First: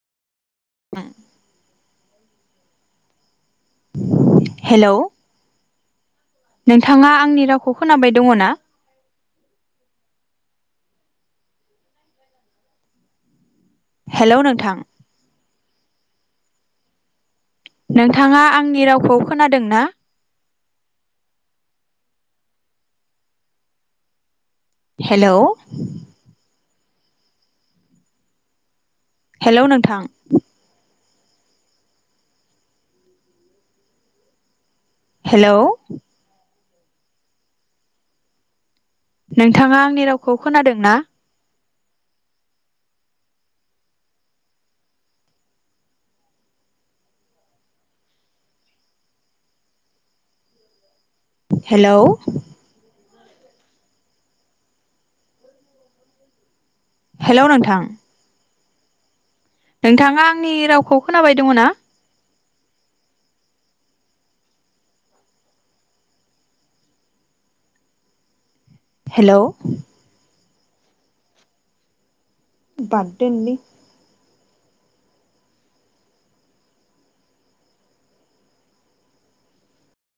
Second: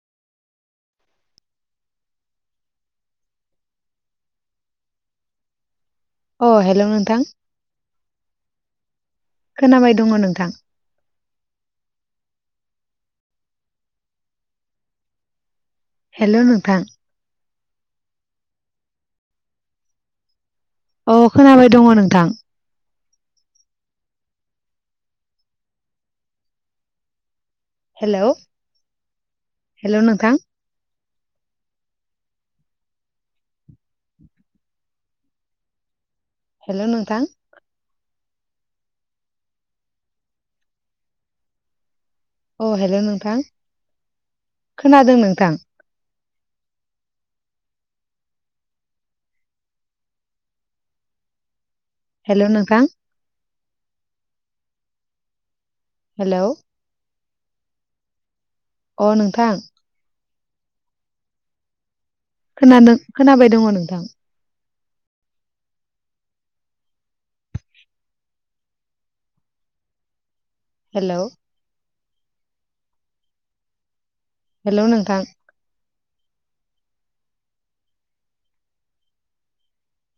ओम। Hello. अ hello नोंथाङा नोंथां आंनि रावखौ खोनाबाय दङ' ना? खोनाबाय दङ नोंथां हेलौ नोंथां। हेलौ नोंथां। नोंथाङा आंनि रावखौ खोनादों ना? औ खोनाबाय दङ' नोंथां। हेलौ। हेल'। हेलौ नोंथां। हेलौ। हेलौ नोंथां। नोंथाङा आंनि रावखौ खोनादों ना? अ हेलौ नोंथां खोनादों नोंथां। हेलौ हेलौ नोंथां हेलौ हेलौ नोंथां औ नों नोंथाङा आंनि रावखौ खोनाबाय दङ ना खोनादों खोनाबाय दङ नोंथां हेलौ हेलौ बाद दोन लै हेल' नोंथां